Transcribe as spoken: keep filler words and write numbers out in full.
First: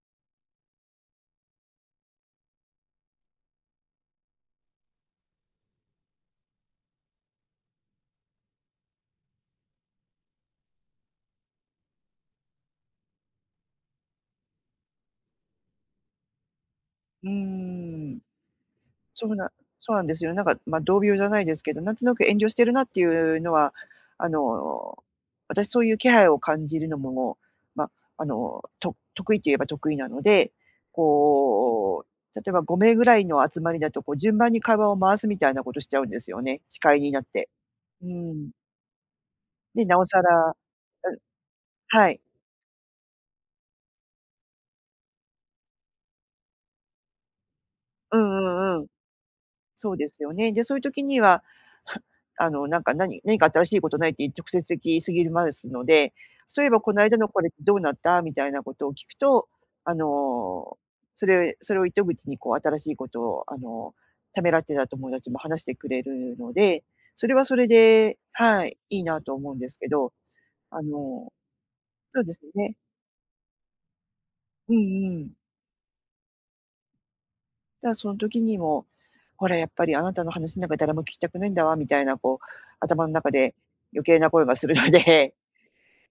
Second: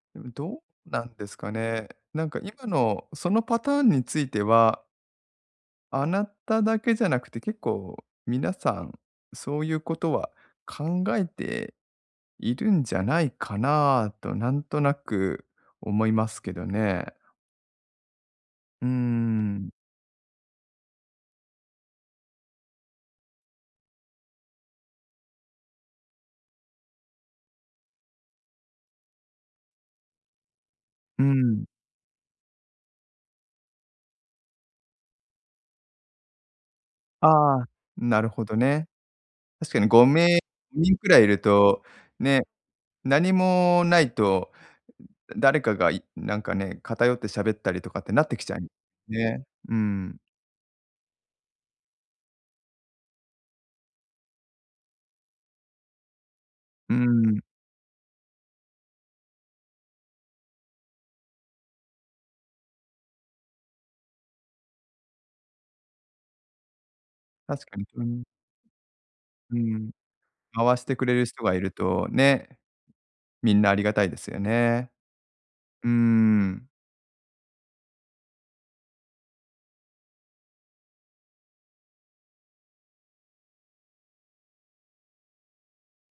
でも、どうなんですかね。なんか、今のそのパターンについてはあなただけじゃなくて、結構皆さん、そういうことは考えているんじゃないかなと、なんとなく思いますけどね。うーん。うーそうなん。そうなんですよ。なんか、ま、同業じゃないですけど、なんとなく遠慮してるなっていうのは、あの、私そういう気配を感じるのもも、ま、あの、と得意と言えば得意なので、うん。こう、例えばごめいぐらいの集まりだと、こう順番に会話を回すみたいなことしちゃうんですよね。司会になって。ああ、うなるーほん。どね。確かで、になおごさめいら人くうん、らいいると、はい。ね、なにもないと、誰かが、いなんかね、偏って喋ったりとかってうなってんきちゃにうんうん。ね。うそうでん。すよね。で、そういう時には、あの、なんか、なになにか新しいことないってい直接聞いすぎるまうすので、「そういえば、こうの間のん。これってどうなった？」みたいなことを聞くと、あの、それそれを糸口に、こう、新しいことを、あの、ためらってた友達も話してくれるので、それはそ確れかに。うでん。はい、いいなと思うんうですけん。ど、回あしてくれるの人がいるとそうですね。ね。みんなありがたいですようね。んうん。うーん。だその時にも、ほら、やっぱり「あなたの話の中なんか、誰も聞きたくないんだわ」みたいな、こう、頭の中で余計な声がするので。